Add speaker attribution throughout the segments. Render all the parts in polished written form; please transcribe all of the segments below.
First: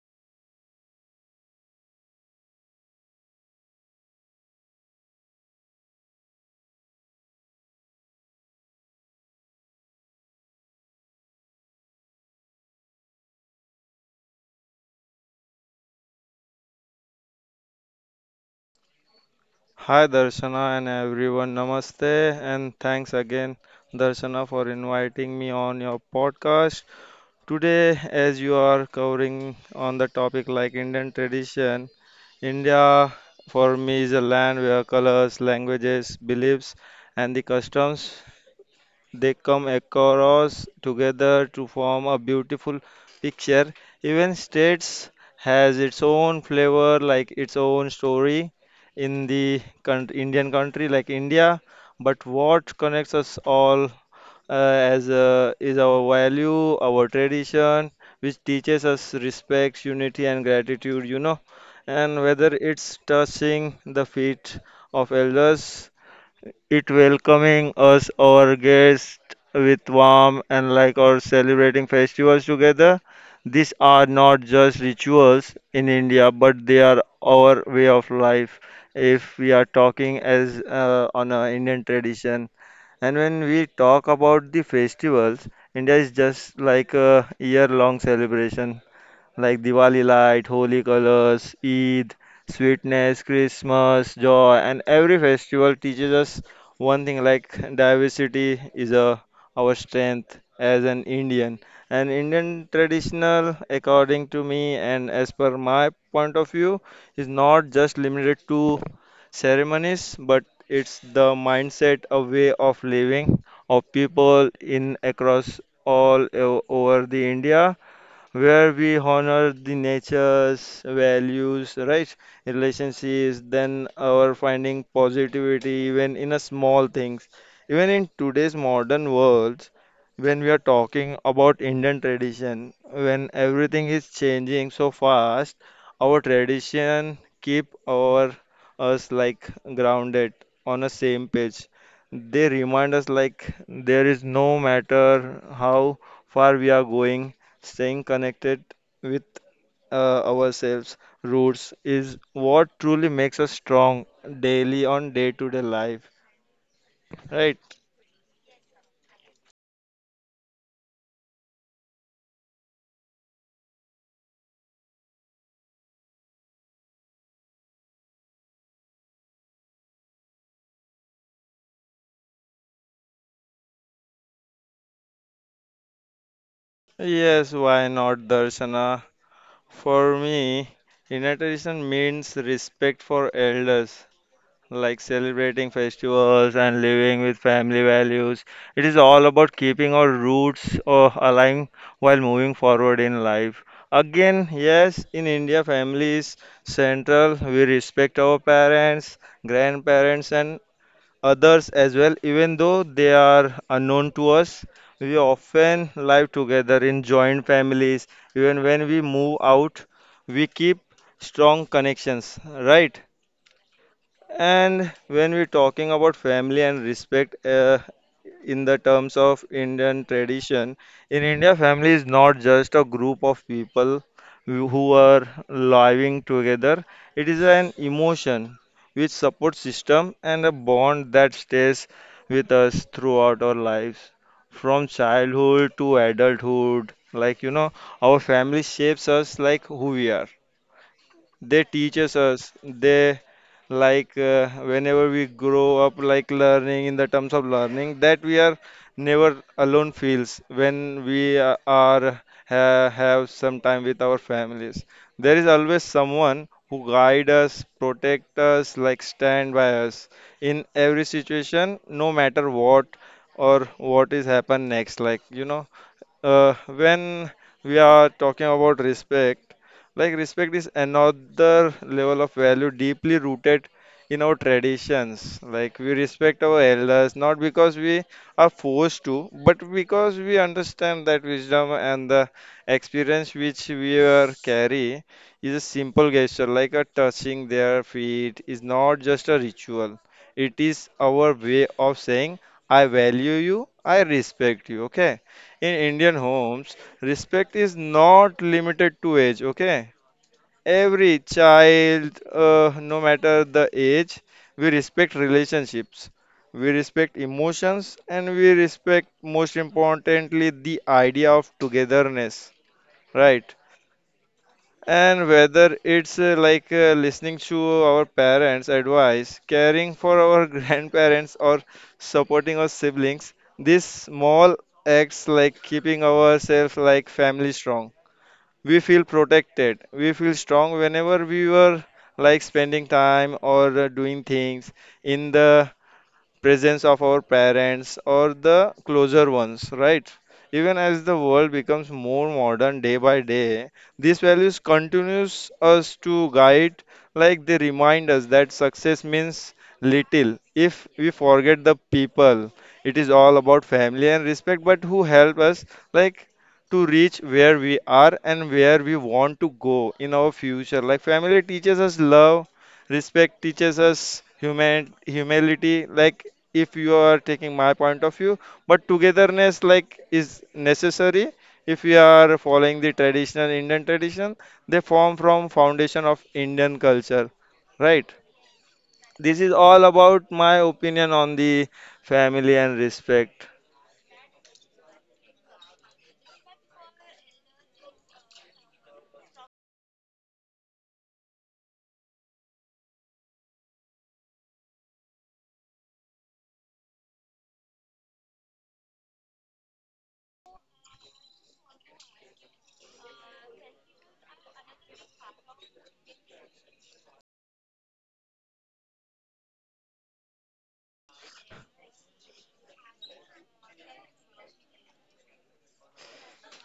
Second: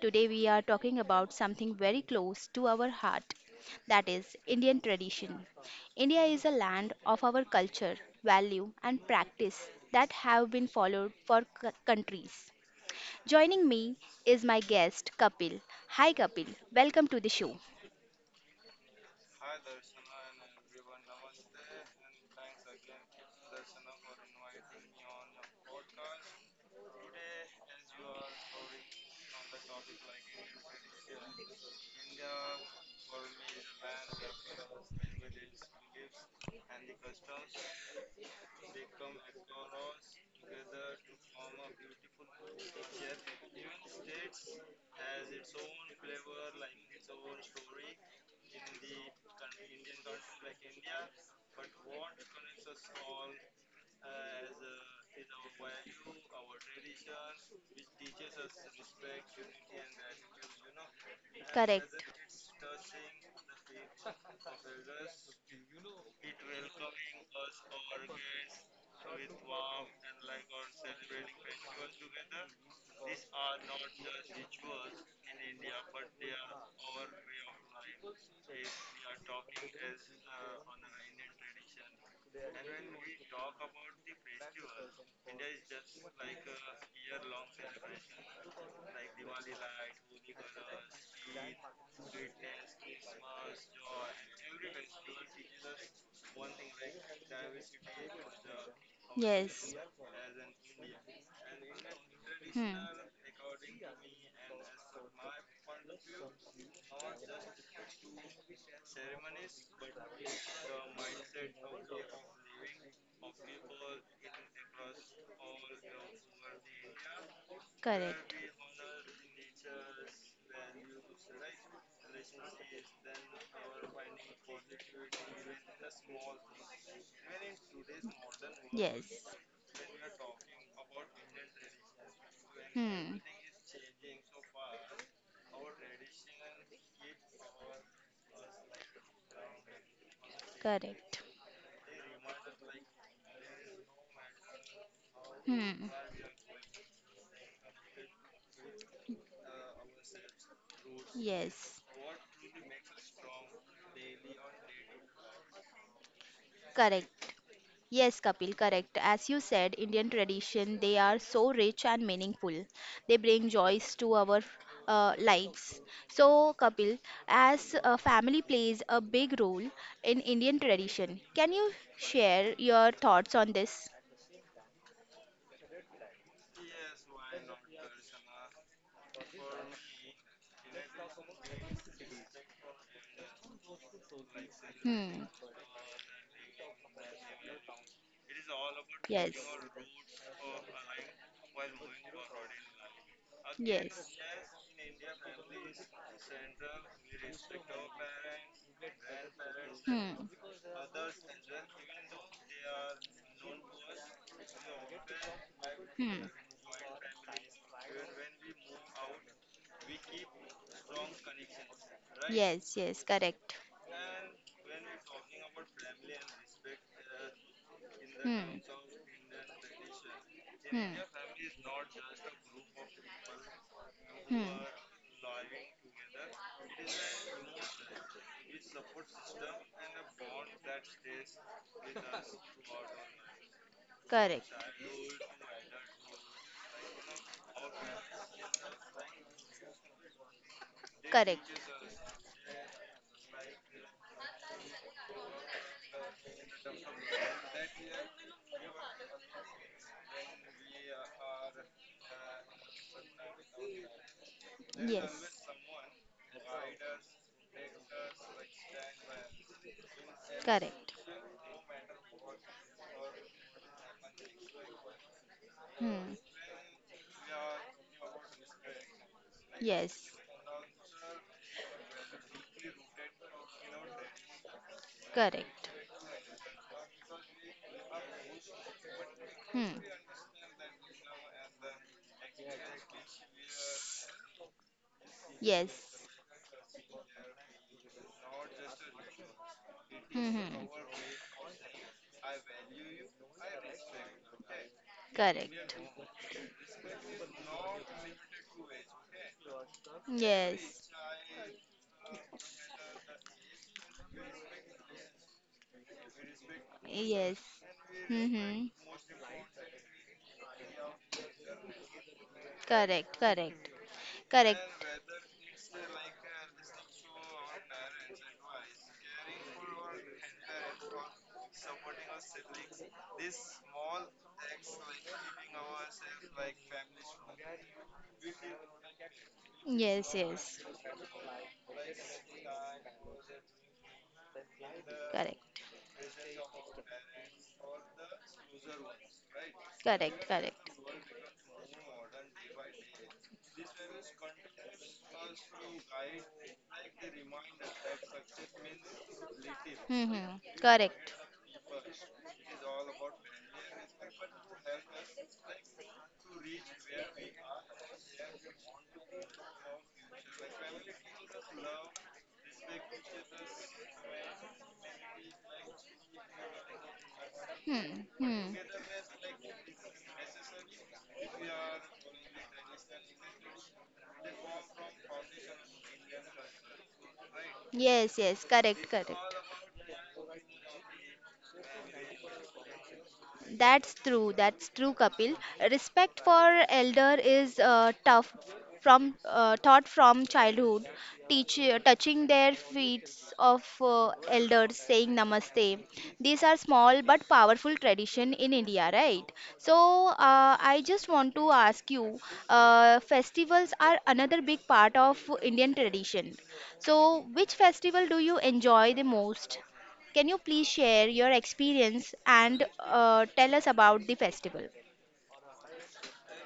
Speaker 1: Today we are talking about something very close to our heart, that is Indian tradition. India is a land of our culture, value and practice that have been followed for countries. Joining me is my guest Kapil. Hi Kapil, welcome to the show.
Speaker 2: Hi Darshana and everyone, namaste and thanks again Darshana for inviting me on your podcast. Today as you are covering on the topic like Indian tradition, India for me is a land where colors, languages, beliefs and the customs they come across together to form a beautiful picture. Even states has its own flavor, like its own story in the country, Indian country, like India. But what connects us all as is our value, our tradition, which teaches us respect, unity, and gratitude. And
Speaker 1: Correct.
Speaker 2: whether it's touching the feet of elders it welcoming us, our guests, with warmth and like or celebrating festivals together. These are not just rituals in India, but they are our way of life. If we are talking as on a Indian tradition, and when we talk about the festivals, India is just like a year-long celebration like Diwali light, holy colors, Eid, sweetness, Christmas, joy, and every festival teaches us one thing like diversity is a,
Speaker 1: Our
Speaker 2: our
Speaker 1: Yes.
Speaker 2: strength as an Indian. And Indian traditional, according to me and as per my point of view, is not just limited to ceremonies, but it's the mindset, a way of living of people in across all over the India where we honor the nature's values, right? Relationships, then our finding positivity even in a small things. Even in today's modern
Speaker 1: Yes.
Speaker 2: world, when we are talking about Indian tradition,
Speaker 1: And
Speaker 2: when
Speaker 1: everything.
Speaker 2: everything is changing so fast, our tradition keep our us like grounded on a same
Speaker 1: Correct.
Speaker 2: page. They remind us like there is no matter how
Speaker 1: Hmm.
Speaker 2: far
Speaker 1: but
Speaker 2: we are going. Staying connected with ourselves, roots,
Speaker 1: Yes.
Speaker 2: is what truly makes us strong daily on day to day life, right?
Speaker 1: Correct. Yes, Kapil, correct. As you said, Indian tradition, they are so rich and meaningful. They bring joys to our lives. So, Kapil, as family plays a big role in Indian tradition, can you share your thoughts on this?
Speaker 2: Yes, why not, Darshana? For me, inner tradition means respect for elders, like
Speaker 1: Hmm.
Speaker 2: celebrating festivals and living with family values. It is all about
Speaker 1: Yes.
Speaker 2: keeping our roots alive while moving forward in life.
Speaker 1: Yes.
Speaker 2: Again, yes, in India, family is central. We respect our parents, grandparents, and
Speaker 1: Hmm.
Speaker 2: others as well, even though they are unknown to us. We often live together in joint families. Even when we move out, we keep strong connections,
Speaker 1: Hmm.
Speaker 2: right?
Speaker 1: Yes, yes, correct.
Speaker 2: And when we're talking about family and respect in the
Speaker 1: Hmm.
Speaker 2: terms of Indian tradition, in
Speaker 1: Hmm.
Speaker 2: India, family is not just a group of people who
Speaker 1: Hmm.
Speaker 2: who are living together, it is an emotion which support system and a bond that stays with us throughout our lives
Speaker 1: Correct.
Speaker 2: from childhood to adulthood. Like, our family shapes us like who we are they
Speaker 1: Correct.
Speaker 2: teaches us they like whenever we grow up like learning in the terms of learning that we are never alone feels when we are have some time with our families
Speaker 1: Yes.
Speaker 2: there is always someone who guide us protect us like stand by us in every
Speaker 1: Correct.
Speaker 2: situation no matter what or what is happen next like
Speaker 1: Hmm.
Speaker 2: when we are talking about respect, like
Speaker 1: Yes.
Speaker 2: respect is another level of value deeply rooted in our traditions.
Speaker 1: Correct.
Speaker 2: Like we respect our elders not because we are forced to, but
Speaker 1: Hmm.
Speaker 2: because we understand that wisdom and the experience which we are carry is a
Speaker 1: Yes.
Speaker 2: simple gesture, like a touching their feet is not just a ritual.
Speaker 1: Hmm.
Speaker 2: It
Speaker 1: Hmm.
Speaker 2: is our way of saying, I value you, I respect you. Okay.
Speaker 1: Correct.
Speaker 2: In Indian homes, respect is not limited to age, okay?
Speaker 1: Yes.
Speaker 2: Every child, no matter the age, we respect relationships, we respect
Speaker 1: Yes.
Speaker 2: emotions, and
Speaker 1: Hmm.
Speaker 2: we
Speaker 1: Hmm.
Speaker 2: respect, most importantly, the idea of togetherness,
Speaker 1: Correct.
Speaker 2: right?
Speaker 1: Correct. Correct.
Speaker 2: And whether it's listening to our parents' advice, caring for our grandparents, or supporting our siblings, these small acts like keeping ourselves like family strong. We feel protected. We feel
Speaker 1: Yes,
Speaker 2: strong
Speaker 1: yes.
Speaker 2: whenever we were like spending time or doing things in the
Speaker 1: Correct.
Speaker 2: presence of our parents or the closer ones, right?
Speaker 1: Correct,
Speaker 2: Even
Speaker 1: correct.
Speaker 2: as the world becomes more modern day by day, these values continues us to guide, like they remind us that success means
Speaker 1: Hmm, hmm.
Speaker 2: little if we
Speaker 1: Correct.
Speaker 2: forget the people. It is all about family and respect, but who help us like to reach where we are and where we want to go in our future. Like family teaches us love, respect teaches us human humility like if you are taking my point of
Speaker 1: Hmm,
Speaker 2: view
Speaker 1: hmm.
Speaker 2: but togetherness like is necessary if we are following the traditional Indian tradition they form from foundation of Indian culture, right?
Speaker 1: Yes, yes. Correct, correct.
Speaker 2: This is all about my opinion on the family and respect.
Speaker 1: That's true. That's true, Kapil. Respect for elder is tough from taught from childhood. Teach Touching their feet of elders, saying namaste. These are small but powerful tradition in India, right? So I just want to ask you, festivals are another big part of Indian tradition. So which festival do you enjoy the most? Can you please share your experience and tell us about the festival?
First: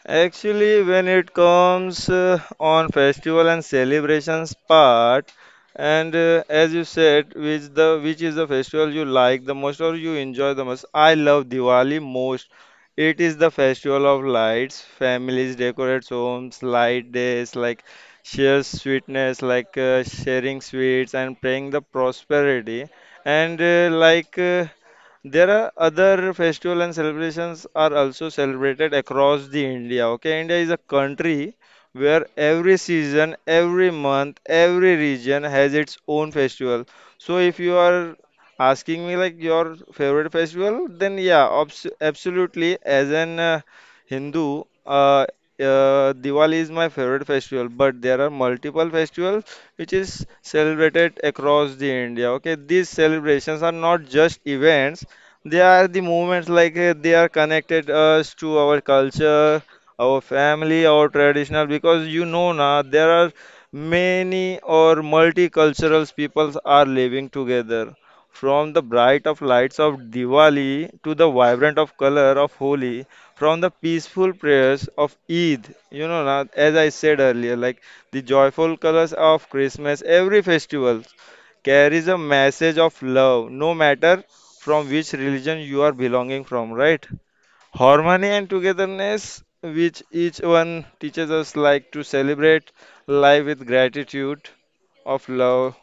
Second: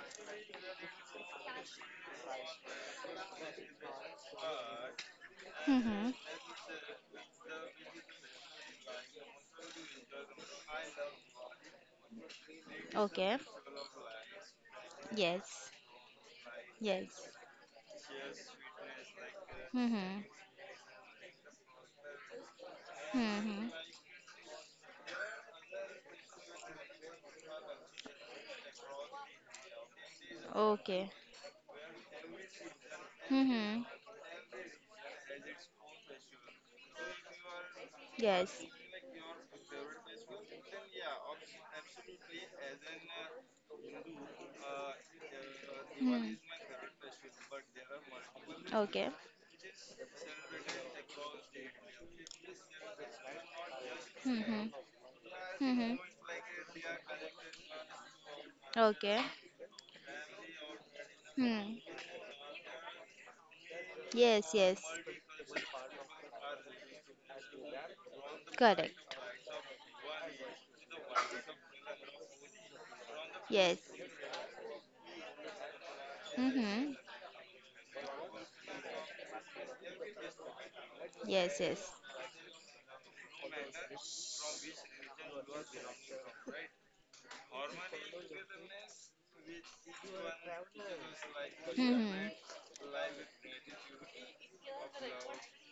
Speaker 2: Actually, when it comes on festival and celebrations part,
Speaker 1: Mm-hmm.
Speaker 2: and as you said, which is the festival you like the most or you enjoy the most? I love Diwali most. It is
Speaker 1: Okay.
Speaker 2: the festival of lights. Families
Speaker 1: Yes.
Speaker 2: decorate homes, light
Speaker 1: Yes.
Speaker 2: days, like share sweetness, like
Speaker 1: Mm-hmm.
Speaker 2: sharing sweets and praying the prosperity, and
Speaker 1: Mm-hmm.
Speaker 2: there are other festival and celebrations are also celebrated across the India. Okay, India is a
Speaker 1: Okay.
Speaker 2: country where every season, every
Speaker 1: Mm-hmm.
Speaker 2: month, every region has its own festival. So if you are
Speaker 1: Yes.
Speaker 2: asking me like your favorite festival, then yeah, obs absolutely. As an Hindu,
Speaker 1: Hmm.
Speaker 2: Diwali is my favorite festival, but there are
Speaker 1: Okay.
Speaker 2: multiple festivals which is celebrated across the India. Okay, these celebrations are not just
Speaker 1: Mm-hmm.
Speaker 2: events they
Speaker 1: Mm-hmm.
Speaker 2: are the moments like they are connected us to our
Speaker 1: Okay.
Speaker 2: culture, our family, our
Speaker 1: Hmm.
Speaker 2: traditional. Because you know now there are
Speaker 1: Yes.
Speaker 2: many
Speaker 1: Yes.
Speaker 2: or multicultural peoples are living together. From the
Speaker 1: Correct.
Speaker 2: bright of lights of Diwali to the vibrant of color of Holi, from the
Speaker 1: Yes.
Speaker 2: peaceful prayers of Eid, you know, now, as I
Speaker 1: Mm-hmm.
Speaker 2: said earlier, like the joyful colors of Christmas, every festival
Speaker 1: Yes. Yes.
Speaker 2: carries a message of love, no matter from which religion you are belonging from, right? Harmony and togetherness, which each one teaches us like to
Speaker 1: Mm-hmm.
Speaker 2: celebrate life with gratitude of love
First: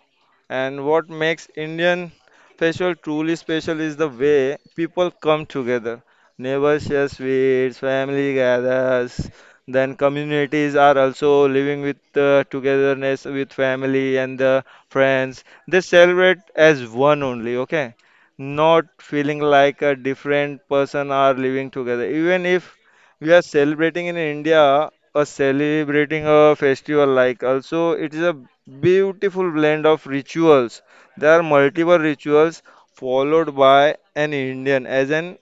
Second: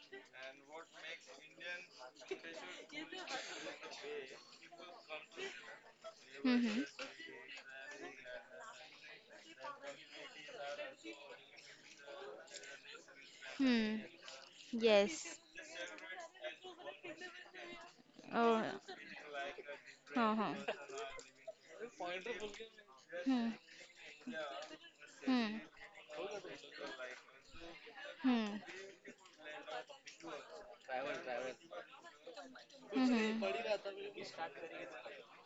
Speaker 2: and what makes Indian festival truly special is the way people come together. Neighbors
Speaker 1: Mm-hmm.
Speaker 2: share sweets, family gathers, then communities are also living with togetherness with
Speaker 1: Hmm.
Speaker 2: family and the
Speaker 1: Yes.
Speaker 2: friends. They celebrate as one only, okay?
Speaker 1: Oh.
Speaker 2: Not feeling like a
Speaker 1: हाँ हाँ.
Speaker 2: different person are living together. Even if we are
Speaker 1: hmm.
Speaker 2: celebrating in India, or
Speaker 1: hmm.
Speaker 2: celebrating a festival like also it is a
Speaker 1: hmm.
Speaker 2: beautiful blend of rituals there are multiple rituals
Speaker 1: hmm.
Speaker 2: followed by an Indian as an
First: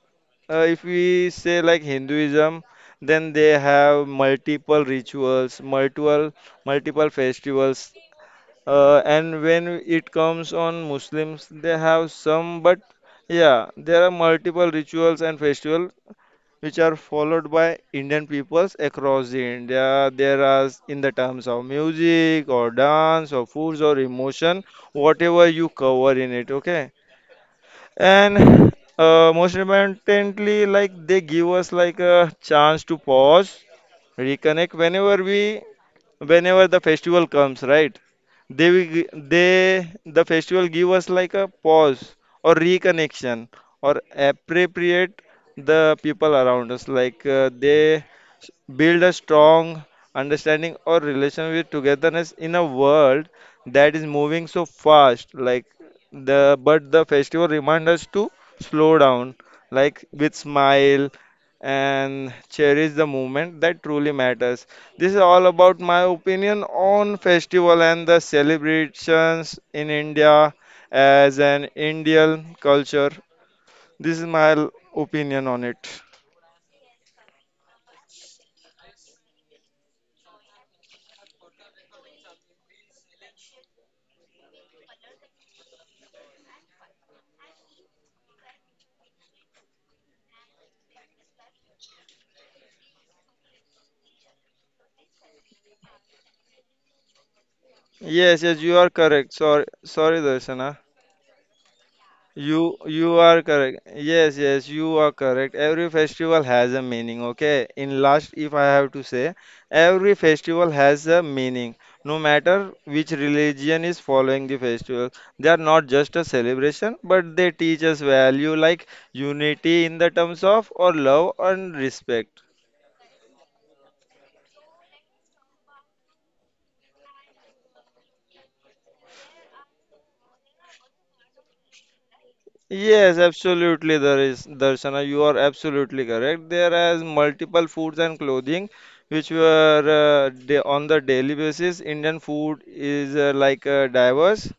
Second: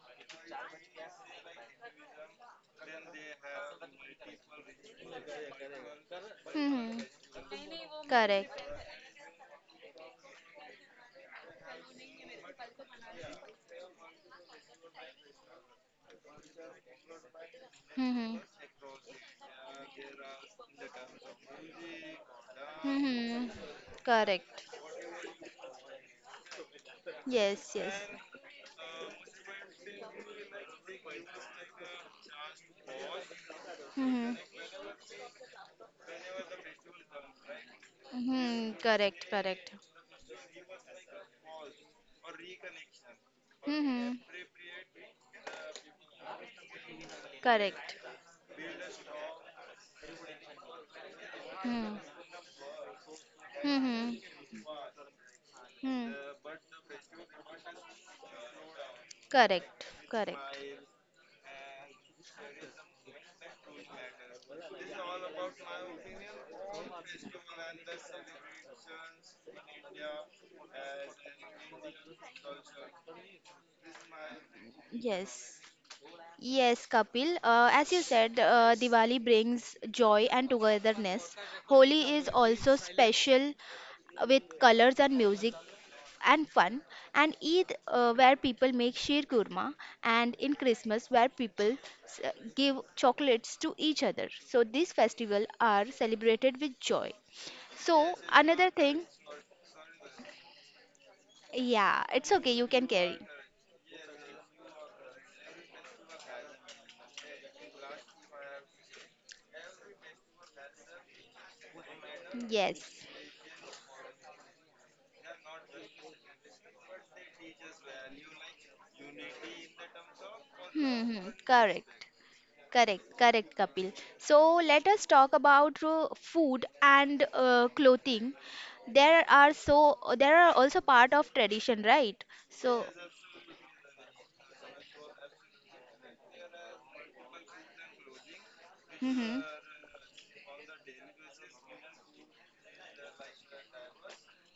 Speaker 2: if we say like Hinduism then they have multiple rituals multiple
Speaker 1: hmm.
Speaker 2: multiple festivals
Speaker 1: Correct.
Speaker 2: and when it comes on Muslims they have some but yeah there are multiple rituals and festivals which are followed by Indian
Speaker 1: hmm.
Speaker 2: peoples across the India. There are in the terms of music or dance or
Speaker 1: hmm.
Speaker 2: foods or emotion,
Speaker 1: Correct.
Speaker 2: whatever you cover in it. Okay,
Speaker 1: Yes, yes.
Speaker 2: and most importantly, like they give us like a chance to pause,
Speaker 1: hmm.
Speaker 2: reconnect whenever we whenever the festival comes, right?
Speaker 1: Hmm.
Speaker 2: They will
Speaker 1: Correct, correct.
Speaker 2: the festival give us like a pause or reconnection
Speaker 1: hmm.
Speaker 2: or appropriate the people around us. Like
Speaker 1: Correct.
Speaker 2: s- build a strong understanding or relation with
Speaker 1: hmm.
Speaker 2: togetherness in a world that is
Speaker 1: hmm.
Speaker 2: moving so fast. Like
Speaker 1: hmm.
Speaker 2: the but the festival remind us to slow down,
Speaker 1: Correct.
Speaker 2: like with
Speaker 1: Correct.
Speaker 2: smile and cherish the moment that truly matters. This is all about my opinion on festival and the celebrations in India as an Indian culture. This is my opinion
Speaker 1: Yes.
Speaker 2: on it.
Speaker 1: Yes, Kapil. As you said, Diwali brings joy and togetherness. Holi is also special with colors and music and fun. And Eid, where people make sheer kurma, and in Christmas, where people s- give chocolates to each other. So these festivals are celebrated with joy. So
Speaker 2: Yes, yes,
Speaker 1: another
Speaker 2: you are
Speaker 1: thing,
Speaker 2: correct. Sorry, sorry, Darshana.
Speaker 1: yeah, it's okay. You
Speaker 2: You
Speaker 1: can carry.
Speaker 2: you are correct. Yes, yes, you are correct. Every festival has a meaning, okay? In last, if I have to say, every festival has a meaning. No matter
Speaker 1: Yes.
Speaker 2: which religion is following the festival, they are not just a celebration, but they teach us value like unity in the terms of or
Speaker 1: Hmm. Hmm,
Speaker 2: love and
Speaker 1: correct.
Speaker 2: respect.
Speaker 1: Correct, correct, Kapil. So let us talk about food and clothing. There are also part of tradition, right? So,
Speaker 2: Yes, absolutely, there is Darshana. You are absolutely correct. There is multiple foods and clothing which were
Speaker 1: mm-hmm.
Speaker 2: da on the daily basis. Indian food is diverse.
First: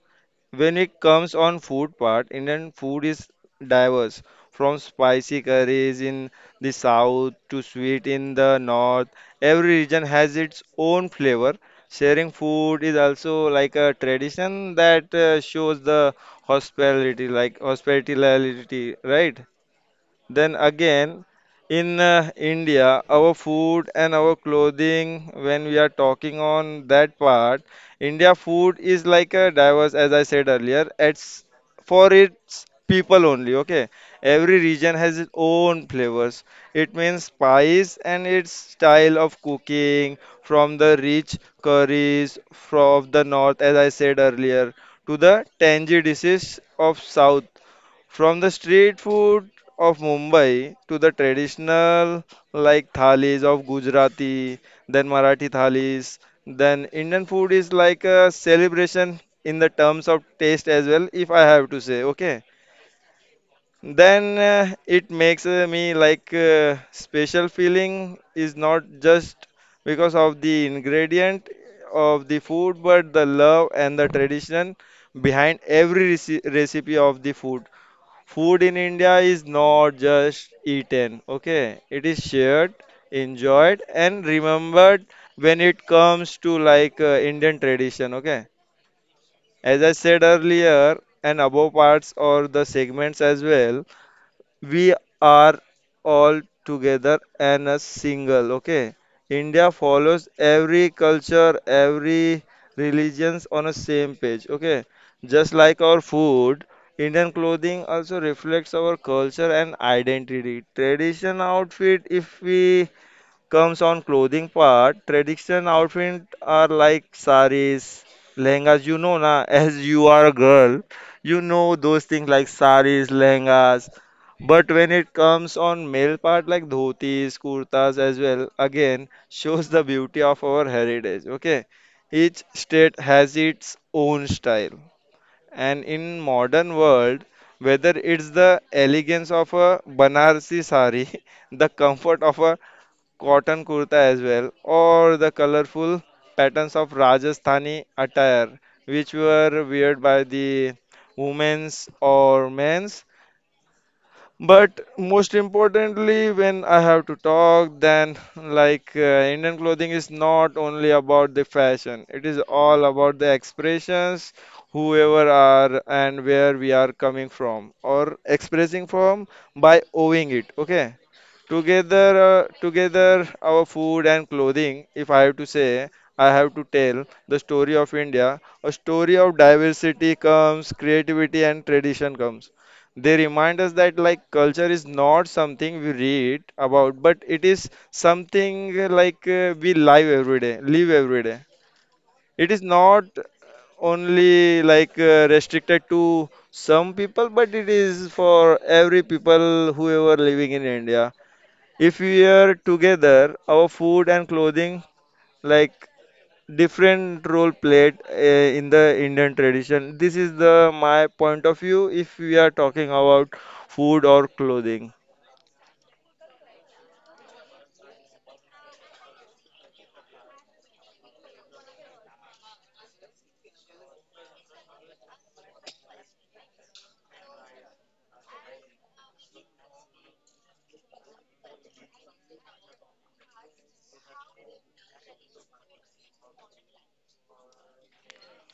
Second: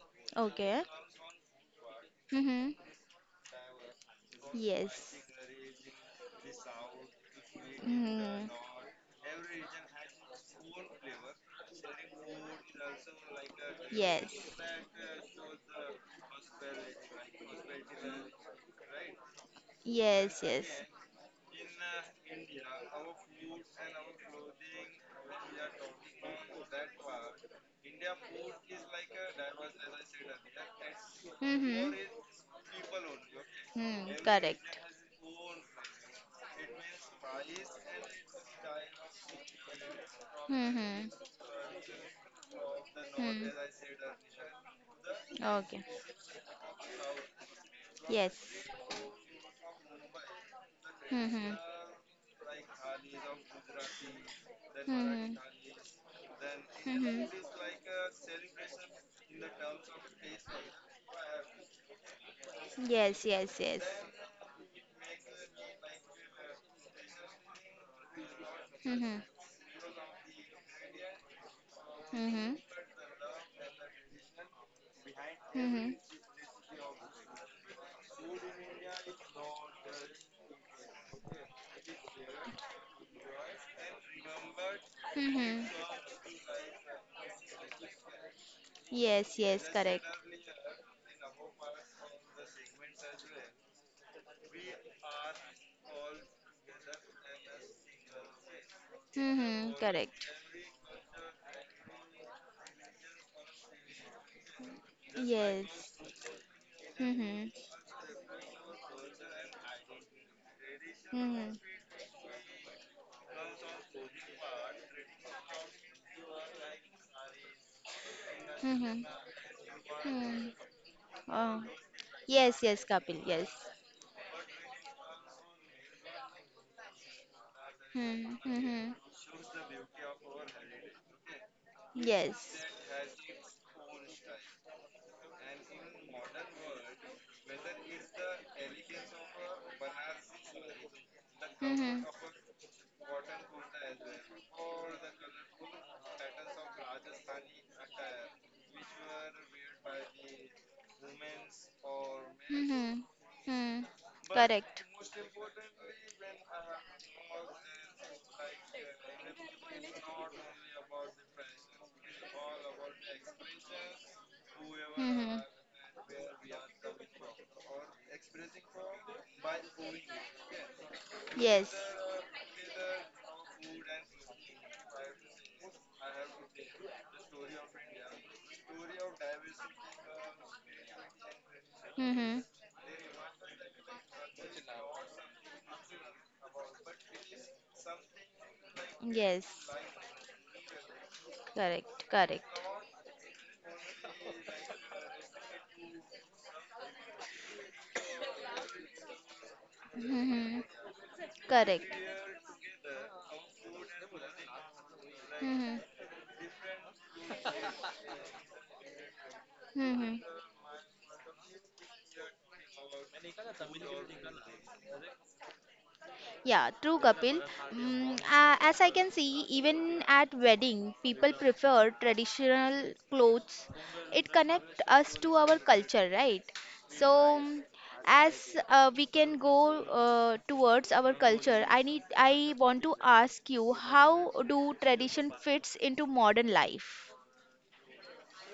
Speaker 2: When
Speaker 1: Okay,
Speaker 2: it comes on food part,
Speaker 1: mm-hmm.
Speaker 2: Indian food is diverse from
Speaker 1: Yes,
Speaker 2: spicy curries in the south to sweet in
Speaker 1: mm-hmm.
Speaker 2: the north. Every region has its own flavor. Sharing food is also like a
Speaker 1: Yes,
Speaker 2: tradition that shows the hospitality, like hospitality, right?
Speaker 1: yes,
Speaker 2: Then
Speaker 1: yes,
Speaker 2: again, in India, our food and our clothing, when we are talking on that part, India food is like a diverse, as I said earlier, it's
Speaker 1: mm-hmm.
Speaker 2: for its people only, okay?
Speaker 1: Hmm,
Speaker 2: Every
Speaker 1: correct.
Speaker 2: region has its own flavors. It means spice and its style of cooking, from
Speaker 1: Mm-hmm.
Speaker 2: the rich curries from
Speaker 1: Hmm.
Speaker 2: the north, as I said earlier, to the
Speaker 1: Okay.
Speaker 2: tangy dishes of south.
Speaker 1: Yes.
Speaker 2: From the street food of Mumbai to the
Speaker 1: Mm-hmm.
Speaker 2: traditional like thalis of Gujarati, then
Speaker 1: Hmm.
Speaker 2: Marathi thalis, then
Speaker 1: Hmm.
Speaker 2: Indian food is like a celebration in the terms of taste as well, if I have to say, okay.
Speaker 1: Yes, yes, yes.
Speaker 2: Then it makes me like special feeling is not
Speaker 1: Hmm.
Speaker 2: just because of the ingredient of
Speaker 1: Hmm.
Speaker 2: the food, but the love and the tradition behind
Speaker 1: Hmm.
Speaker 2: every recipe of the food. Food in India is not just eaten, okay? It is shared, enjoyed, and remembered
Speaker 1: Hmm.
Speaker 2: when it comes to Indian tradition, okay?
Speaker 1: Yes, yes,
Speaker 2: As I
Speaker 1: correct.
Speaker 2: said earlier, and above parts or the segments as well, we are all together and a single, okay.
Speaker 1: Hmm.
Speaker 2: India
Speaker 1: Correct.
Speaker 2: follows every culture, every religions on a same page, okay, just like
Speaker 1: Yes.
Speaker 2: our food. Indian
Speaker 1: Hmm.
Speaker 2: clothing also reflects our culture and identity tradition
Speaker 1: Hmm.
Speaker 2: outfit. If we comes on clothing part, traditional outfit are like saris, lehengas. You
Speaker 1: Hmm.
Speaker 2: know, na as you are a
Speaker 1: Hmm.
Speaker 2: girl, you
Speaker 1: Oh.
Speaker 2: know those things like
Speaker 1: Yes, yes,
Speaker 2: saris,
Speaker 1: Kapil, yes.
Speaker 2: lehengas. But when it comes on male part, like dhotis, kurtas as
Speaker 1: Hmm.
Speaker 2: well,
Speaker 1: Hmm.
Speaker 2: again shows the beauty of our heritage. Okay, each
Speaker 1: Yes.
Speaker 2: state has its own style, and in modern world, whether it's the elegance of a Banarsi sari, the
Speaker 1: Hmm.
Speaker 2: comfort of a cotton kurta as well, or the colorful patterns of Rajasthani attire, which were weird by the women's or
Speaker 1: Hmm.
Speaker 2: men's.
Speaker 1: Hmm. Correct.
Speaker 2: But most importantly, when I have to talk, then Indian clothing is not only about the fashion, it is all about the expressions, whoever
Speaker 1: Hmm.
Speaker 2: are and where we are coming from or expressing from by owing it. Okay,
Speaker 1: Yes.
Speaker 2: together, together, our food and clothing, if I have to say, I have to tell the story of India, a story of diversity comes, creativity, and tradition
Speaker 1: Hmm.
Speaker 2: comes. They remind us that like culture is not something we read about, but it is something
Speaker 1: Yes.
Speaker 2: we live every day, live every day.
Speaker 1: Correct. Correct.
Speaker 2: It is not only restricted to some people, but it is for every people whoever
Speaker 1: Hmm.
Speaker 2: living in India.
Speaker 1: Correct.
Speaker 2: If we are together, our food and clothing
Speaker 1: Hmm.
Speaker 2: like different role played in the Indian tradition.
Speaker 1: Hmm.
Speaker 2: This is the my point of view if we are talking about food or clothing.
Speaker 1: Yeah, true, Kapil. Mm, as I can see, even at wedding, people prefer traditional clothes. It connects us to our culture, right? So, mm, as we can go towards our culture, I want to ask you, how do tradition fits into modern life?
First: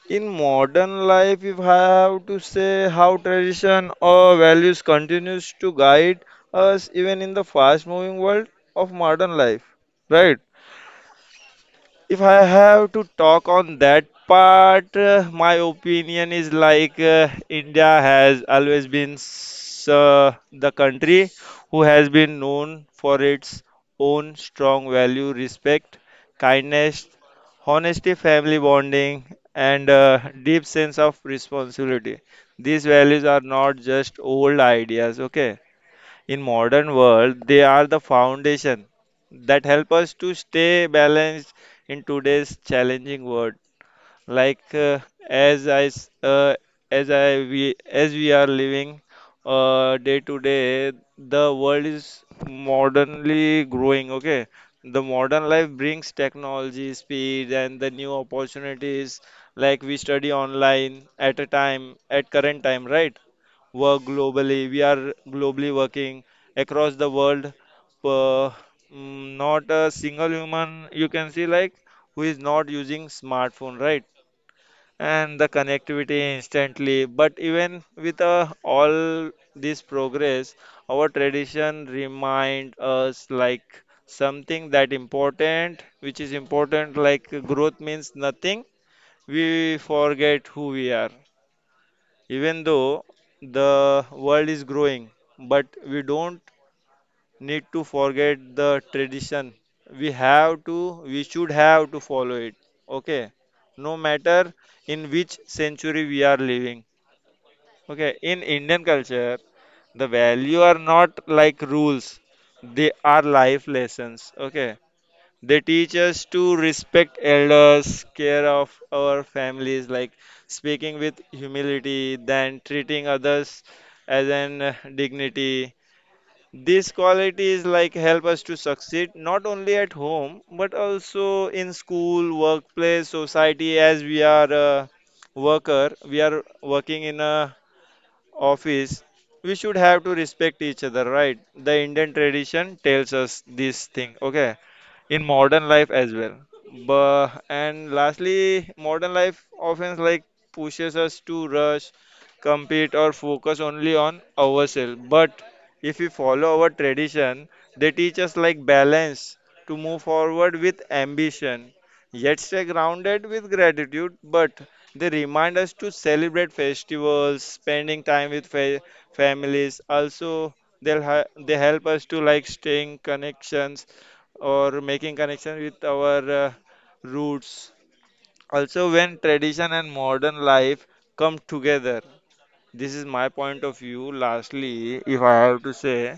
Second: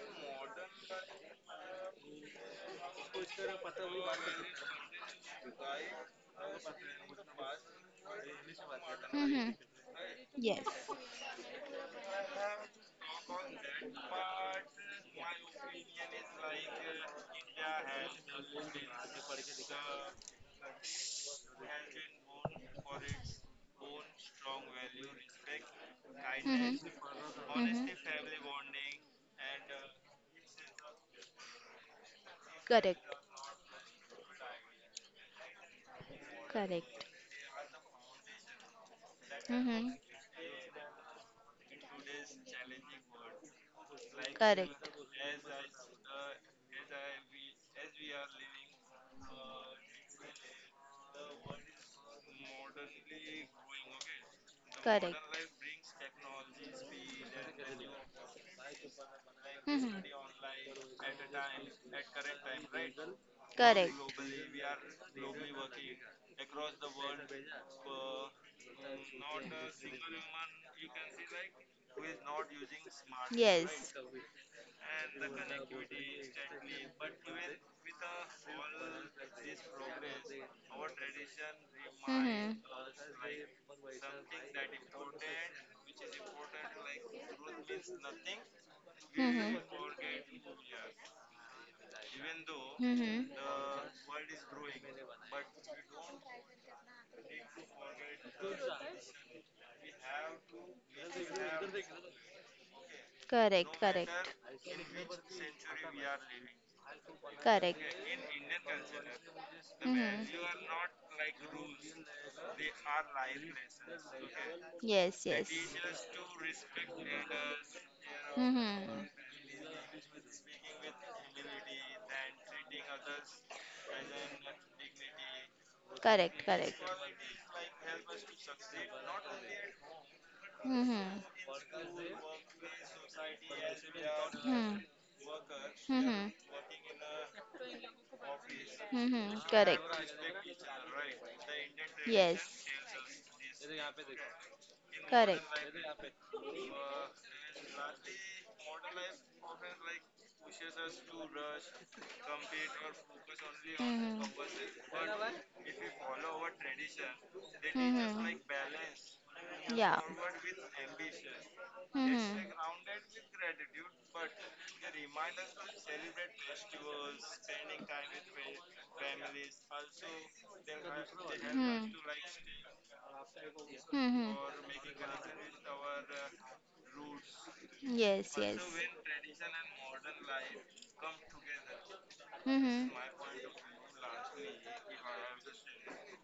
Speaker 2: In modern life, if I have to say how tradition or values continues to guide us even in the fast moving world of modern
Speaker 1: Mm-hmm.
Speaker 2: life, right?
Speaker 1: Yes.
Speaker 2: If I have to talk on that part, my opinion is India has always been the country who has been known for its own strong value, respect,
Speaker 1: Mm-hmm.
Speaker 2: kindness, honesty,
Speaker 1: Mm-hmm.
Speaker 2: family bonding, and deep sense of responsibility. These
Speaker 1: Correct.
Speaker 2: values are not just old ideas, okay? In modern
Speaker 1: Correct.
Speaker 2: world, they are the foundation that
Speaker 1: Mm-hmm.
Speaker 2: help us to stay balanced in today's challenging world, like
Speaker 1: Correct.
Speaker 2: uh, as I s- as I we as we are living day to day, the world is modernly growing. Okay, the
Speaker 1: Correct.
Speaker 2: modern life brings technology, speed, and the new opportunities. Like we
Speaker 1: Mm-hmm.
Speaker 2: study online at a time, at current time, right?
Speaker 1: Correct.
Speaker 2: Work globally. We are globally working across the world. Uh, Not a single human you can see like who is not using smartphone,
Speaker 1: Yes.
Speaker 2: right? And the connectivity instantly. But even with all this progress, our tradition remind us like something that important, which is important like growth means nothing.
Speaker 1: Hmm. Hmm.
Speaker 2: We forget who we are. Even though
Speaker 1: Mm-hmm.
Speaker 2: the world is growing, but we don't need to forget the tradition we have to we should have to follow it, okay,
Speaker 1: Correct,
Speaker 2: no
Speaker 1: correct,
Speaker 2: matter in which century we are living,
Speaker 1: correct.
Speaker 2: okay. In Indian culture, the
Speaker 1: Mm-hmm.
Speaker 2: value are not like rules, they are life lessons, okay.
Speaker 1: Yes, yes.
Speaker 2: They teach us to respect elders, care of
Speaker 1: Mm-hmm.
Speaker 2: our families, like speaking with humility, then treating others as an dignity.
Speaker 1: Correct, correct.
Speaker 2: These qualities like help us to succeed not only at home but
Speaker 1: Mhm.
Speaker 2: also in school, workplace, society, as we are
Speaker 1: Hmm.
Speaker 2: a worker,
Speaker 1: Mhm.
Speaker 2: we are working in a office,
Speaker 1: Mhm.
Speaker 2: we
Speaker 1: Correct.
Speaker 2: should have to respect each other, right? The Indian
Speaker 1: Yes.
Speaker 2: tradition tells us this thing, okay? In
Speaker 1: Correct.
Speaker 2: modern life as well. But, and lastly, modern life often like pushes us to rush, compete, or focus only on ourselves. But if we follow our tradition, they
Speaker 1: Mhm.
Speaker 2: teach
Speaker 1: Mhm.
Speaker 2: us like balance to
Speaker 1: Yeah.
Speaker 2: move forward with ambition, yet
Speaker 1: Mhm.
Speaker 2: stay grounded with gratitude. But they remind us to celebrate festivals, spending time with families. Also, they help us to like staying connections
Speaker 1: Hmm. Mhm.
Speaker 2: or making connections with our roots.
Speaker 1: Yes, yes.
Speaker 2: Also, when tradition and modern life come together, this is my point of view. Lastly, if I have to
Speaker 1: Mhm.
Speaker 2: say,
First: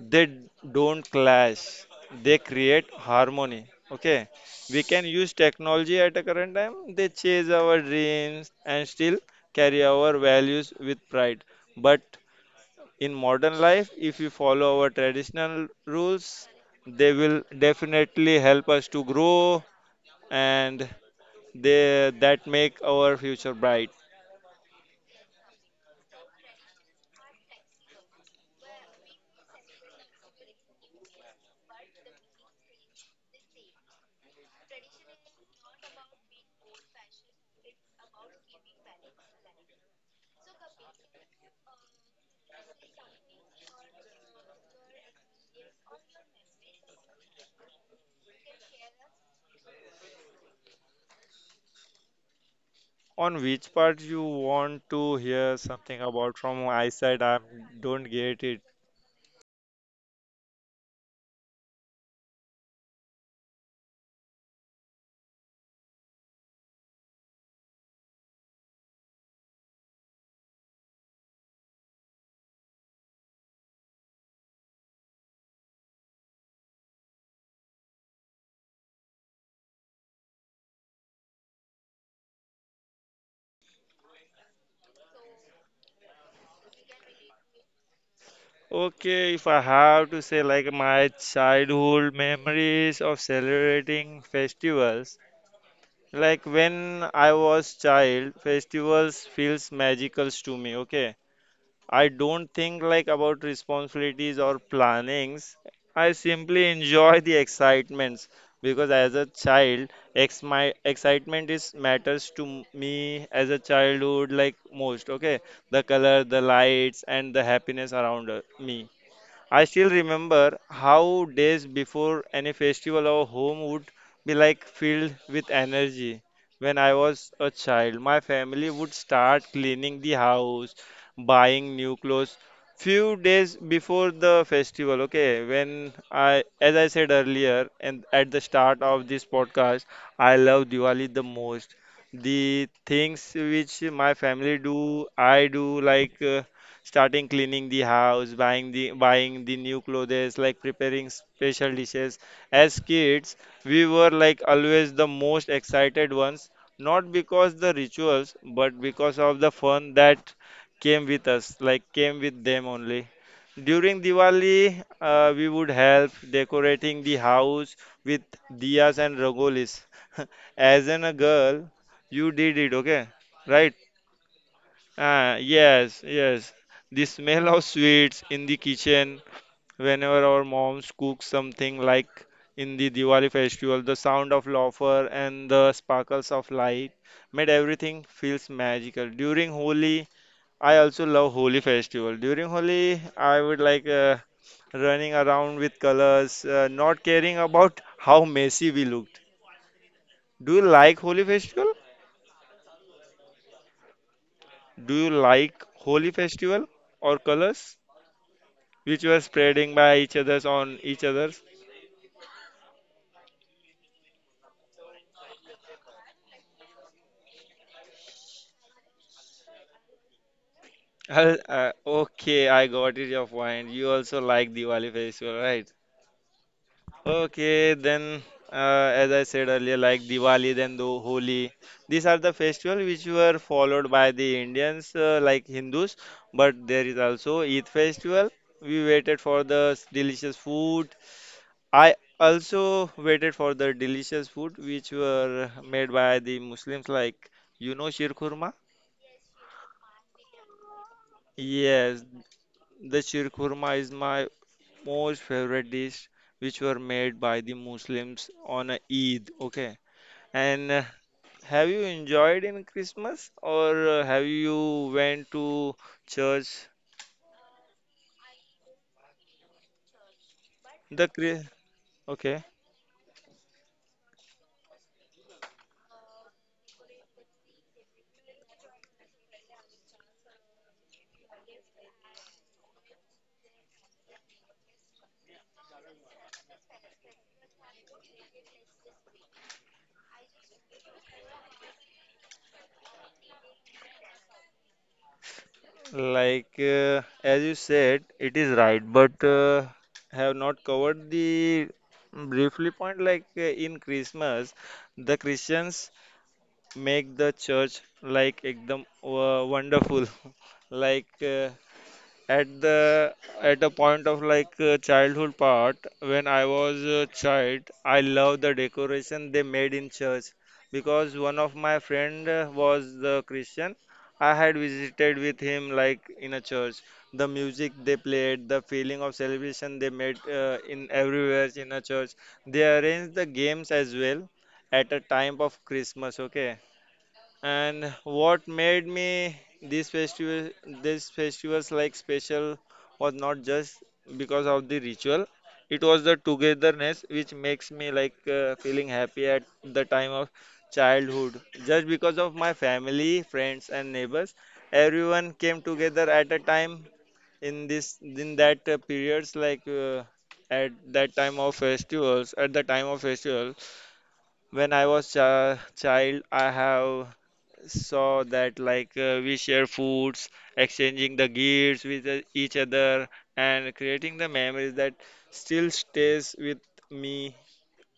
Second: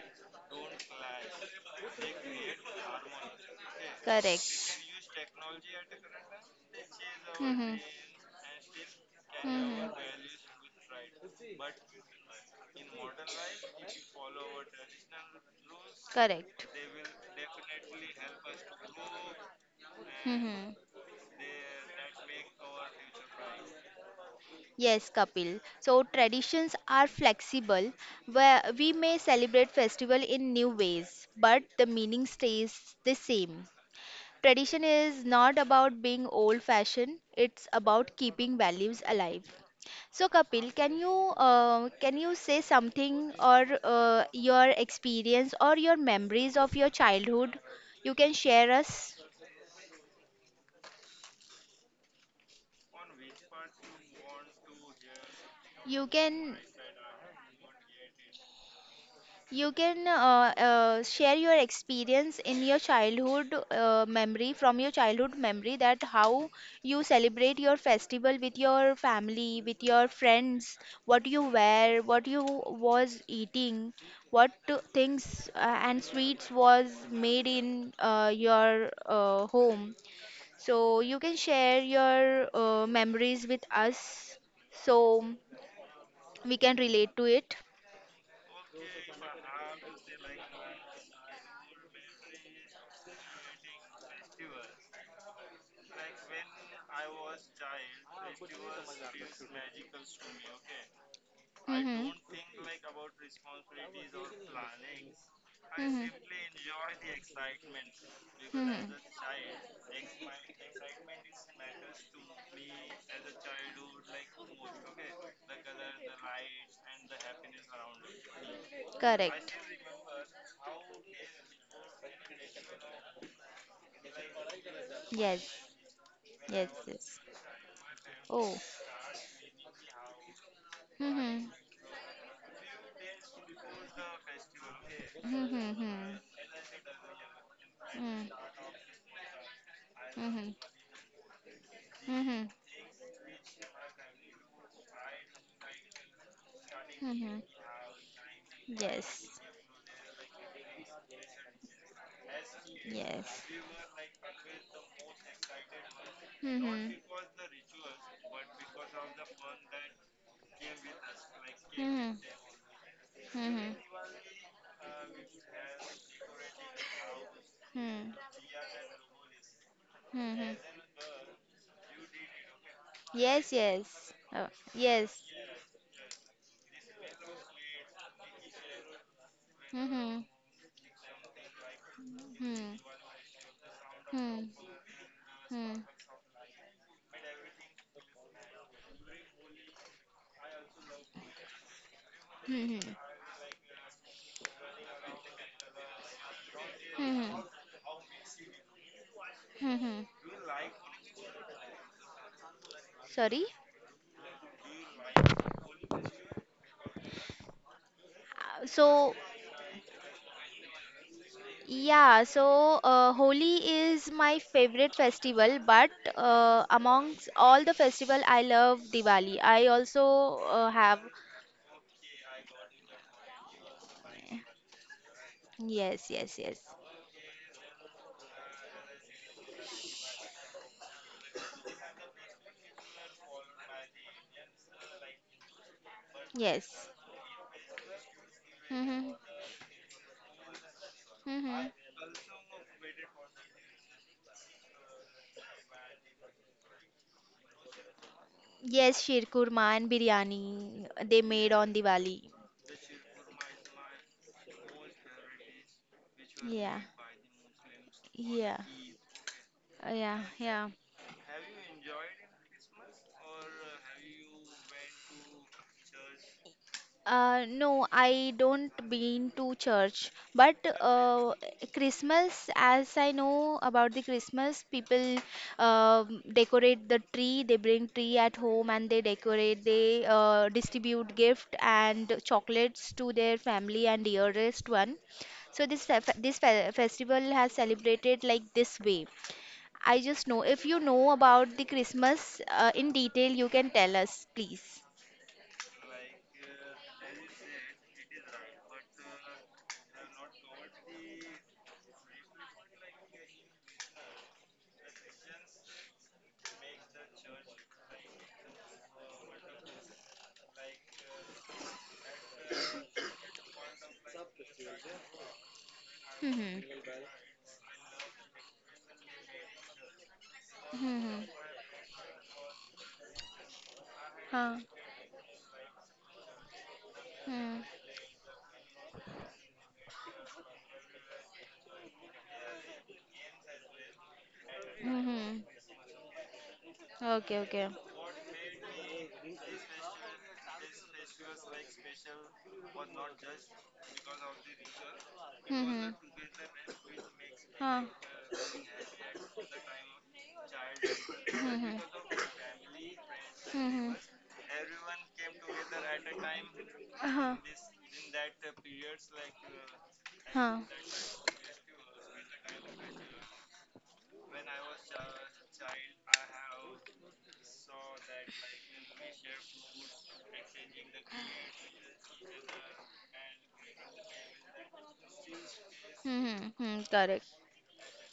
Speaker 2: they don't clash, they create harmony, okay.
Speaker 1: Correct.
Speaker 2: We can use technology at a current time, they chase our dreams and still carry our values with pride. But in modern life, if we follow our traditional rules,
Speaker 1: Correct.
Speaker 2: they will definitely help us to grow
Speaker 1: Mm-hmm.
Speaker 2: and they that make our future bright.
Speaker 1: Yes, Kapil. So traditions are flexible, where we may celebrate festival in new ways, but the meaning stays the same. Tradition is not about being old fashioned, it's about keeping values alive. So Kapil, can you say something or your experience or your memories of your childhood you can share us?
Speaker 2: On which part you want to hear something
Speaker 1: You
Speaker 2: about
Speaker 1: can.
Speaker 2: from my side? I don't get it.
Speaker 1: You can share your experience in your childhood memory, from your childhood memory, that how you celebrate your festival with your family, with your friends, what you wear, what you was eating, what things and sweets was made in your home. So you can share your memories with us so we can relate to it.
Speaker 2: Okay, if I have to say like my childhood memories of celebrating festivals, like when I was child, festivals feels magical to me, okay? I
Speaker 1: Mm-hmm. Mm-hmm.
Speaker 2: don't think like about responsibilities or plannings. I simply enjoy the excitements because as a child, ex my excitement is matters to me as a childhood like most, okay? The color, the lights, and the happiness around me.
Speaker 1: Mm-hmm. Correct.
Speaker 2: I still remember how days before any festival our home would be like filled with
Speaker 1: Yes.
Speaker 2: energy. When
Speaker 1: Yes.
Speaker 2: I
Speaker 1: Yes.
Speaker 2: was a child, my
Speaker 1: Oh.
Speaker 2: family would start cleaning the house,
Speaker 1: Mm-hmm.
Speaker 2: buying new clothes few days before the festival. Okay, when
Speaker 1: Mm-hmm.
Speaker 2: I, as I said earlier, and at the start of this podcast, I
Speaker 1: Mm-hmm.
Speaker 2: love Diwali the most.
Speaker 1: Mm-hmm.
Speaker 2: The things which my family do, I do like. Starting
Speaker 1: Mm-hmm.
Speaker 2: cleaning the house, buying
Speaker 1: Yes.
Speaker 2: the new clothes, like preparing special dishes. As kids,
Speaker 1: Yes.
Speaker 2: we were like always the most excited ones,
Speaker 1: Mhm.
Speaker 2: not because the rituals, but because of the fun that came with us, like came
Speaker 1: Mhm.
Speaker 2: with them only.
Speaker 1: Mhm.
Speaker 2: During Diwali, we would help decorating the house
Speaker 1: Mhm.
Speaker 2: with diyas and rangolis.
Speaker 1: Mhm.
Speaker 2: As an a girl, you did it, okay?
Speaker 1: Yes,
Speaker 2: Right?
Speaker 1: yes. Oh, yes.
Speaker 2: Ah, yes, yes. The smell of sweets in the kitchen whenever
Speaker 1: Mhm.
Speaker 2: our moms cook something like in
Speaker 1: Mhm.
Speaker 2: the Diwali festival, the sound of
Speaker 1: Mhm.
Speaker 2: laughter and the
Speaker 1: Mhm.
Speaker 2: sparkles of light made everything feels magical. During Holi, I also love Holi festival. During
Speaker 1: Mhm.
Speaker 2: Holi, I would running around with colors, not caring
Speaker 1: Mhm.
Speaker 2: about how messy we looked.
Speaker 1: Mhm.
Speaker 2: Do you like Holi festival?
Speaker 1: Sorry.
Speaker 2: Do you like Holi festival or colors?
Speaker 1: So,
Speaker 2: Which were spreading by each other's on each other's.
Speaker 1: yeah, so Holi is my favorite festival, but amongst all the festival, I love Diwali. I also have.
Speaker 2: I'll- Uh, okay, I got it, your point. You also like Diwali festival, right?
Speaker 1: Yes, yes, yes.
Speaker 2: Okay, then as I said earlier, like Diwali, then the Holi. These are the festivals which were followed by the Indians, like Hindus. But there
Speaker 1: Yes.
Speaker 2: is also Eid festival. We
Speaker 1: Mhm.
Speaker 2: waited for the delicious food.
Speaker 1: Mhm.
Speaker 2: I also waited for the delicious food which were made by the Muslims, like you know, Shir Kurma.
Speaker 1: Yes, Shirkurma and biryani they made on
Speaker 2: Yes,
Speaker 1: Diwali.
Speaker 2: the shirkurma is my most favorite dish, which were
Speaker 1: Yeah,
Speaker 2: made by the Muslims
Speaker 1: yeah,
Speaker 2: on a Eid. Okay,
Speaker 1: yeah,
Speaker 2: and
Speaker 1: yeah.
Speaker 2: have you enjoyed in Christmas or have you went to church?
Speaker 1: No, I don't been to church, but
Speaker 2: The
Speaker 1: uh,
Speaker 2: Chri- okay,
Speaker 1: Christmas, as I know about the Christmas, people decorate the tree. They bring tree at home and they decorate. They distribute gift and chocolates to their family and dearest one. So this festival has celebrated like this way. I just know if you know about the Christmas in detail, you can tell us, please.
Speaker 2: as you said, it is right, but have not covered the briefly point. In Christmas, the Christians make the church like ekdam wonderful like uh, at the at a point of childhood part when I
Speaker 1: Hmm.
Speaker 2: was a child, I love the decoration they made in church because
Speaker 1: Hmm.
Speaker 2: one of my friend was the Christian. I
Speaker 1: Huh.
Speaker 2: had visited with him like in a church. The
Speaker 1: Hmm.
Speaker 2: music they played, the feeling of celebration they made in everywhere in a church, they arranged the games as well at a
Speaker 1: Hmm.
Speaker 2: time of Christmas, okay.
Speaker 1: Okay. Okay.
Speaker 2: And what made me these festivals like special was not just because of the ritual. It
Speaker 1: Hmm.
Speaker 2: was the togetherness which makes
Speaker 1: Huh.
Speaker 2: me feeling happy at the time of childhood.
Speaker 1: Hmm. Hmm.
Speaker 2: Just because of my family, friends, and neighbors, everyone came together at a time
Speaker 1: Huh.
Speaker 2: in this in that periods
Speaker 1: Huh.
Speaker 2: at that time of festivals at the time of festival when I was a child, I have saw that we share foods, exchanging the gifts with each other, and creating the memories that still stays
Speaker 1: Hmm.
Speaker 2: with
Speaker 1: Hmm. Correct.
Speaker 2: me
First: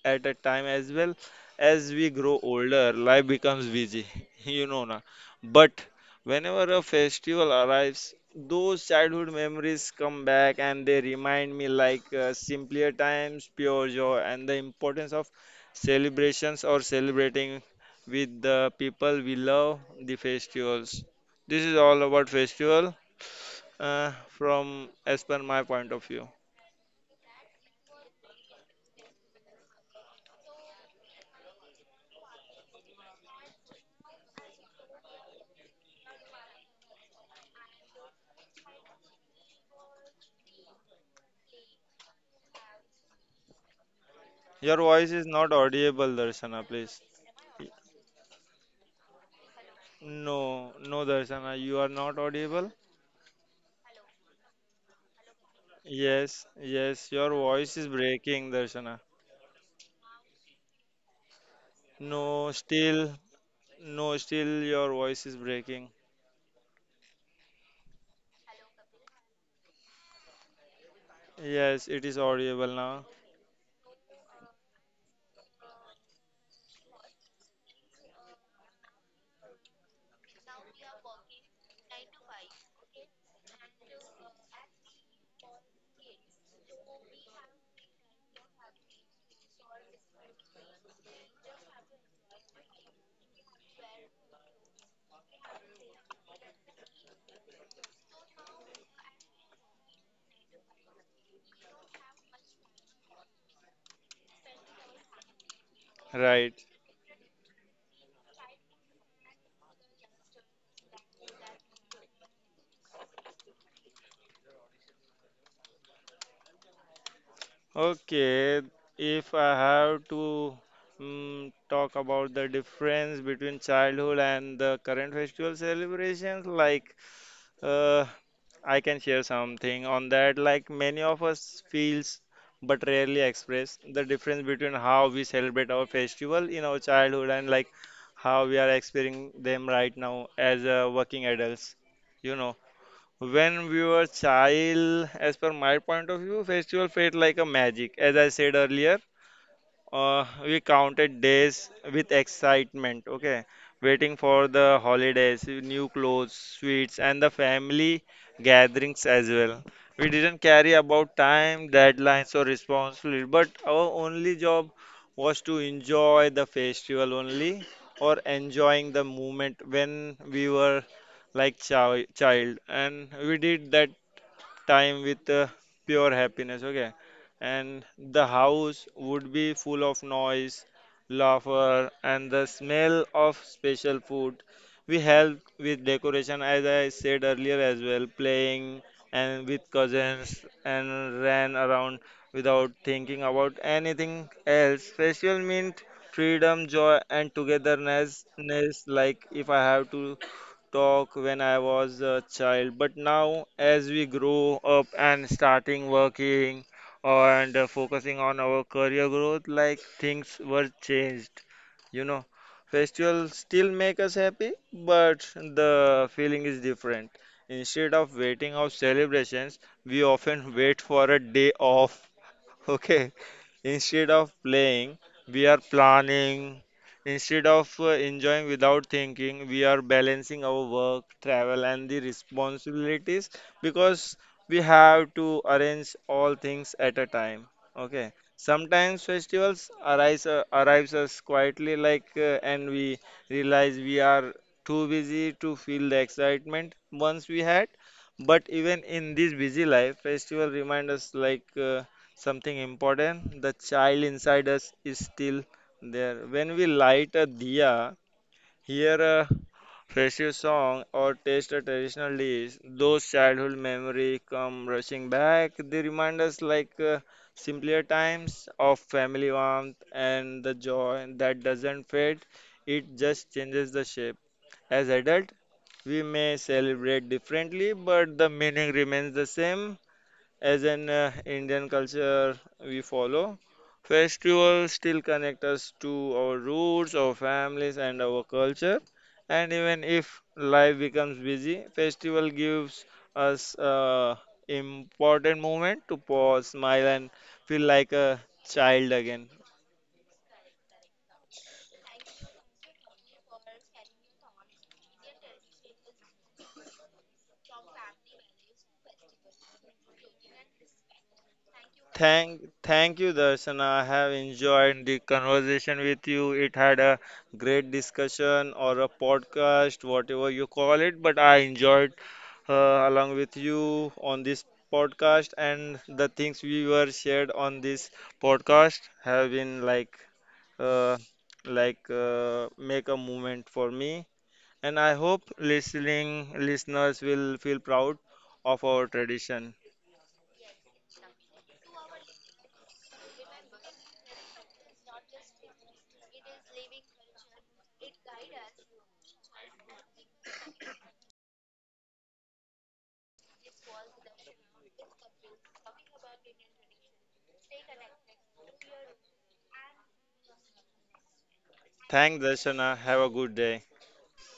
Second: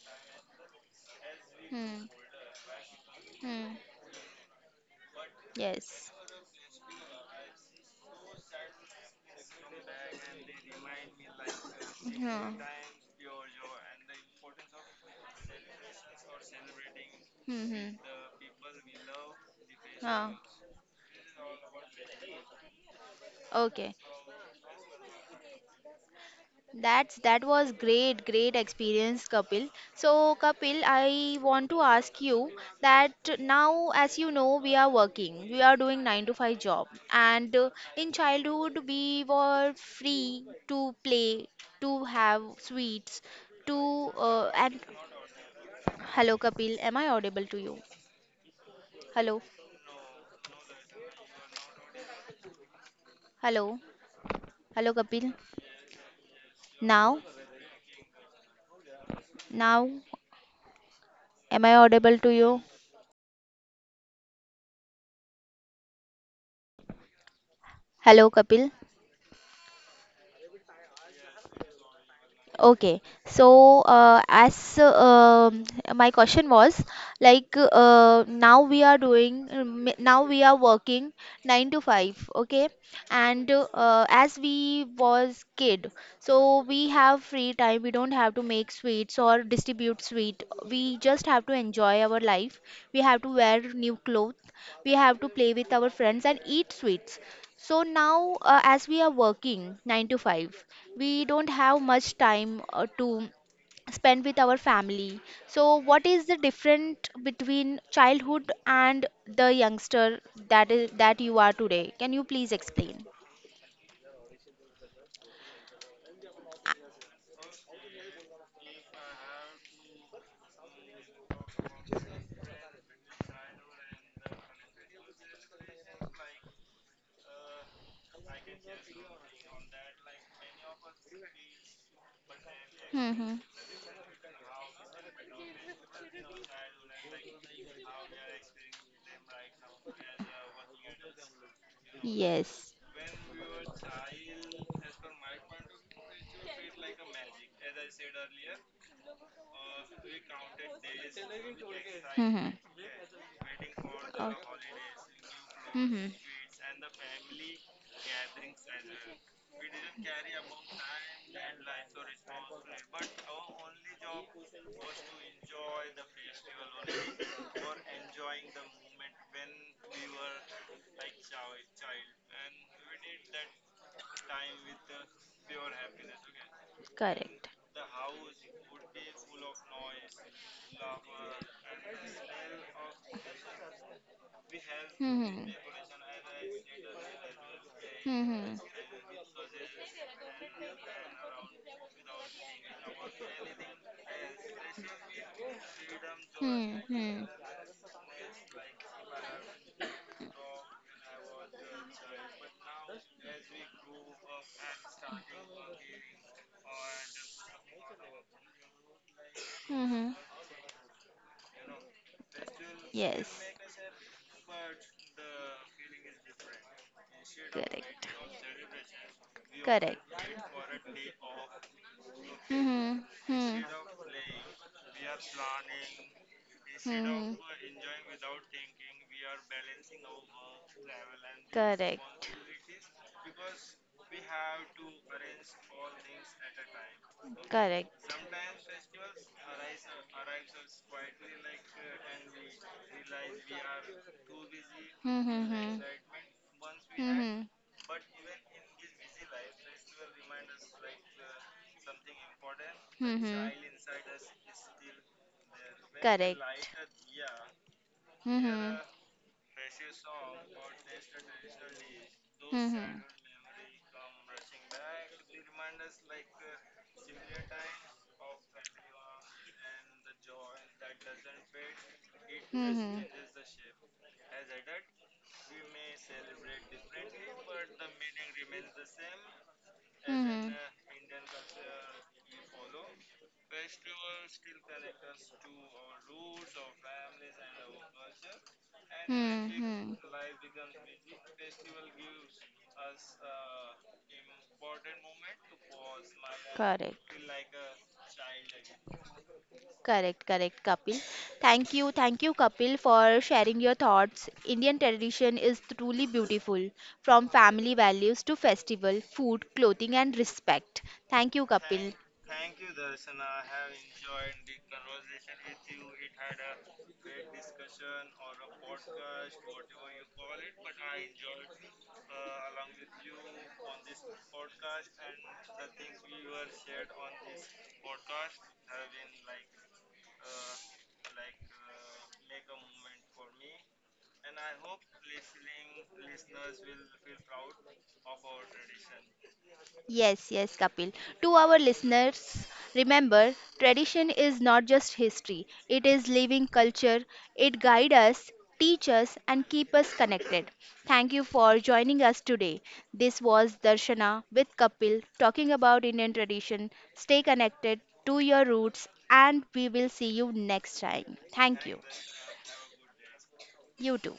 Speaker 2: at a time as well. As
Speaker 1: Hmm.
Speaker 2: we grow older, life becomes
Speaker 1: Hmm.
Speaker 2: busy, you know, na. But
Speaker 1: Yes.
Speaker 2: whenever a festival arrives, those childhood memories come back and they remind me
Speaker 1: Yeah.
Speaker 2: simpler times, pure joy, and the importance of celebrations or celebrating
Speaker 1: Mm-hmm.
Speaker 2: with the people we love the
Speaker 1: Ah,
Speaker 2: festivals. This is all about festival
Speaker 1: okay.
Speaker 2: from as per my point of view.
Speaker 1: That was great, great experience, Kapil. So, Kapil, I want to ask you that now, as you know, we are working, we are doing 9 to 5 job, and in childhood we were free to play, to have sweets, to
Speaker 2: Your
Speaker 1: and
Speaker 2: voice is not audible,
Speaker 1: hello,
Speaker 2: Darshana,
Speaker 1: Kapil, am
Speaker 2: please.
Speaker 1: I audible to you? Hello.
Speaker 2: No, no, Darshana, you are not audible.
Speaker 1: Hello, hello Kapil.
Speaker 2: Yes, yes,
Speaker 1: Now,
Speaker 2: your voice is breaking, Darshana.
Speaker 1: now, am I audible to
Speaker 2: No,
Speaker 1: you?
Speaker 2: still, no, still, your voice is breaking.
Speaker 1: Hello, Kapil.
Speaker 2: Yes, it is audible
Speaker 1: Okay,
Speaker 2: now.
Speaker 1: so as my question was like now we are doing now we are working 9 to 5, okay, and as we was kid, so we have free time. We don't have to make sweets or distribute sweet. We just have to enjoy our life. We have to wear new clothes. We have to play with our friends and eat sweets. So now, as we are working 9 to 5, we don't have much time to spend with our family. So, what is the
Speaker 2: Right.
Speaker 1: difference between childhood and the youngster that is that you are today? Can you please explain?
Speaker 2: Okay, if I have to talk about the difference between childhood and the current festival celebrations, uh, I can share something on that. Like many of us feels but rarely
Speaker 1: Mm-hmm.
Speaker 2: express the difference between how we celebrate our festival in our childhood and like how we are experiencing them right now as working adults. You know,
Speaker 1: Yes.
Speaker 2: when we were child, as per my point of view, festival felt like a magic, as I said earlier, we counted days with
Speaker 1: Mm-hmm.
Speaker 2: excitement, okay? Waiting for the holidays, new
Speaker 1: Mm-hmm.
Speaker 2: clothes, sweets, and the family gatherings as well. We didn't care about time, deadlines, or responsibility, but our only job was to enjoy the festival only or enjoying the moment when we were like child. And we did that time with pure happiness, okay?
Speaker 1: Correct.
Speaker 2: And the house would be full of noise, laughter, and the smell of special food. We help
Speaker 1: Mm-hmm.
Speaker 2: with decoration, as I said earlier as well,
Speaker 1: Mm-hmm.
Speaker 2: playing and with cousins and ran around without thinking about anything else. Special meant freedom,
Speaker 1: Hmm,
Speaker 2: joy, and
Speaker 1: hmm,
Speaker 2: togetherness. Ness, like if I have to talk when I was a child, but now as we grow up and starting working and focusing on our career growth, like
Speaker 1: hmm.
Speaker 2: things were changed. You know, festivals
Speaker 1: Yes,
Speaker 2: still make us happy, but the feeling is different. Instead of
Speaker 1: correct.
Speaker 2: waiting of celebrations, we
Speaker 1: Correct.
Speaker 2: often wait for a day off.
Speaker 1: Hmm,
Speaker 2: Okay,
Speaker 1: hmm, hmm.
Speaker 2: instead of playing, we are planning. Instead
Speaker 1: Hmm.
Speaker 2: of enjoying without thinking, we are balancing our work, travel, and the
Speaker 1: Correct.
Speaker 2: responsibilities because we have to arrange all things at a time. Okay,
Speaker 1: Correct.
Speaker 2: sometimes festivals arise arrives us quietly, like, and we realize we are too busy
Speaker 1: Hmm,
Speaker 2: to
Speaker 1: hmm,
Speaker 2: feel
Speaker 1: hmm.
Speaker 2: the excitement once we
Speaker 1: Hmm,
Speaker 2: had. But even in this busy life, festival remind us like. Something
Speaker 1: hmm,
Speaker 2: important,
Speaker 1: hmm.
Speaker 2: the
Speaker 1: Hmm.
Speaker 2: child inside us is still there.
Speaker 1: Correct.
Speaker 2: When we light a diya,
Speaker 1: Mm-hmm.
Speaker 2: hear a festive song, or taste a traditional dish, those
Speaker 1: Mm-hmm.
Speaker 2: childhood memory come rushing back. They remind us simpler times of family warmth and the joy that doesn't fade. It
Speaker 1: Mm-hmm. Mm-hmm.
Speaker 2: just changes the shape. As adult, we may celebrate differently, but the meaning remains the same as
Speaker 1: Mm-hmm.
Speaker 2: an Indian culture we follow. Festivals still connect us to our roots, our families, and our culture. And even if life becomes busy, festival gives us a important moment to pause, smile, and
Speaker 1: Correct.
Speaker 2: feel like a child again.
Speaker 1: Correct, correct, Kapil. Thank you, Kapil, for sharing your thoughts. Indian tradition is truly beautiful, from family values to festival, food, clothing, and respect. Thank you, Kapil.
Speaker 2: Thank you, Darshana. I have enjoyed the conversation with you. It had a great discussion or a podcast, whatever you call it, but I enjoyed along with you on this podcast, and the things we were shared on this podcast have been like, uh, make a movement for me, and I hope listening listeners will feel proud of our tradition.
Speaker 1: Yes, yes, Kapil. To our listeners, remember tradition is not just history, it is living culture. It guides us, teaches us, and keep us connected. Thank you for joining us today. This was Darshana with Kapil talking about Indian tradition. Stay connected to your roots, and we will see you next time. Thank you.
Speaker 2: Thank Darshana. Have a good day.
Speaker 1: You too.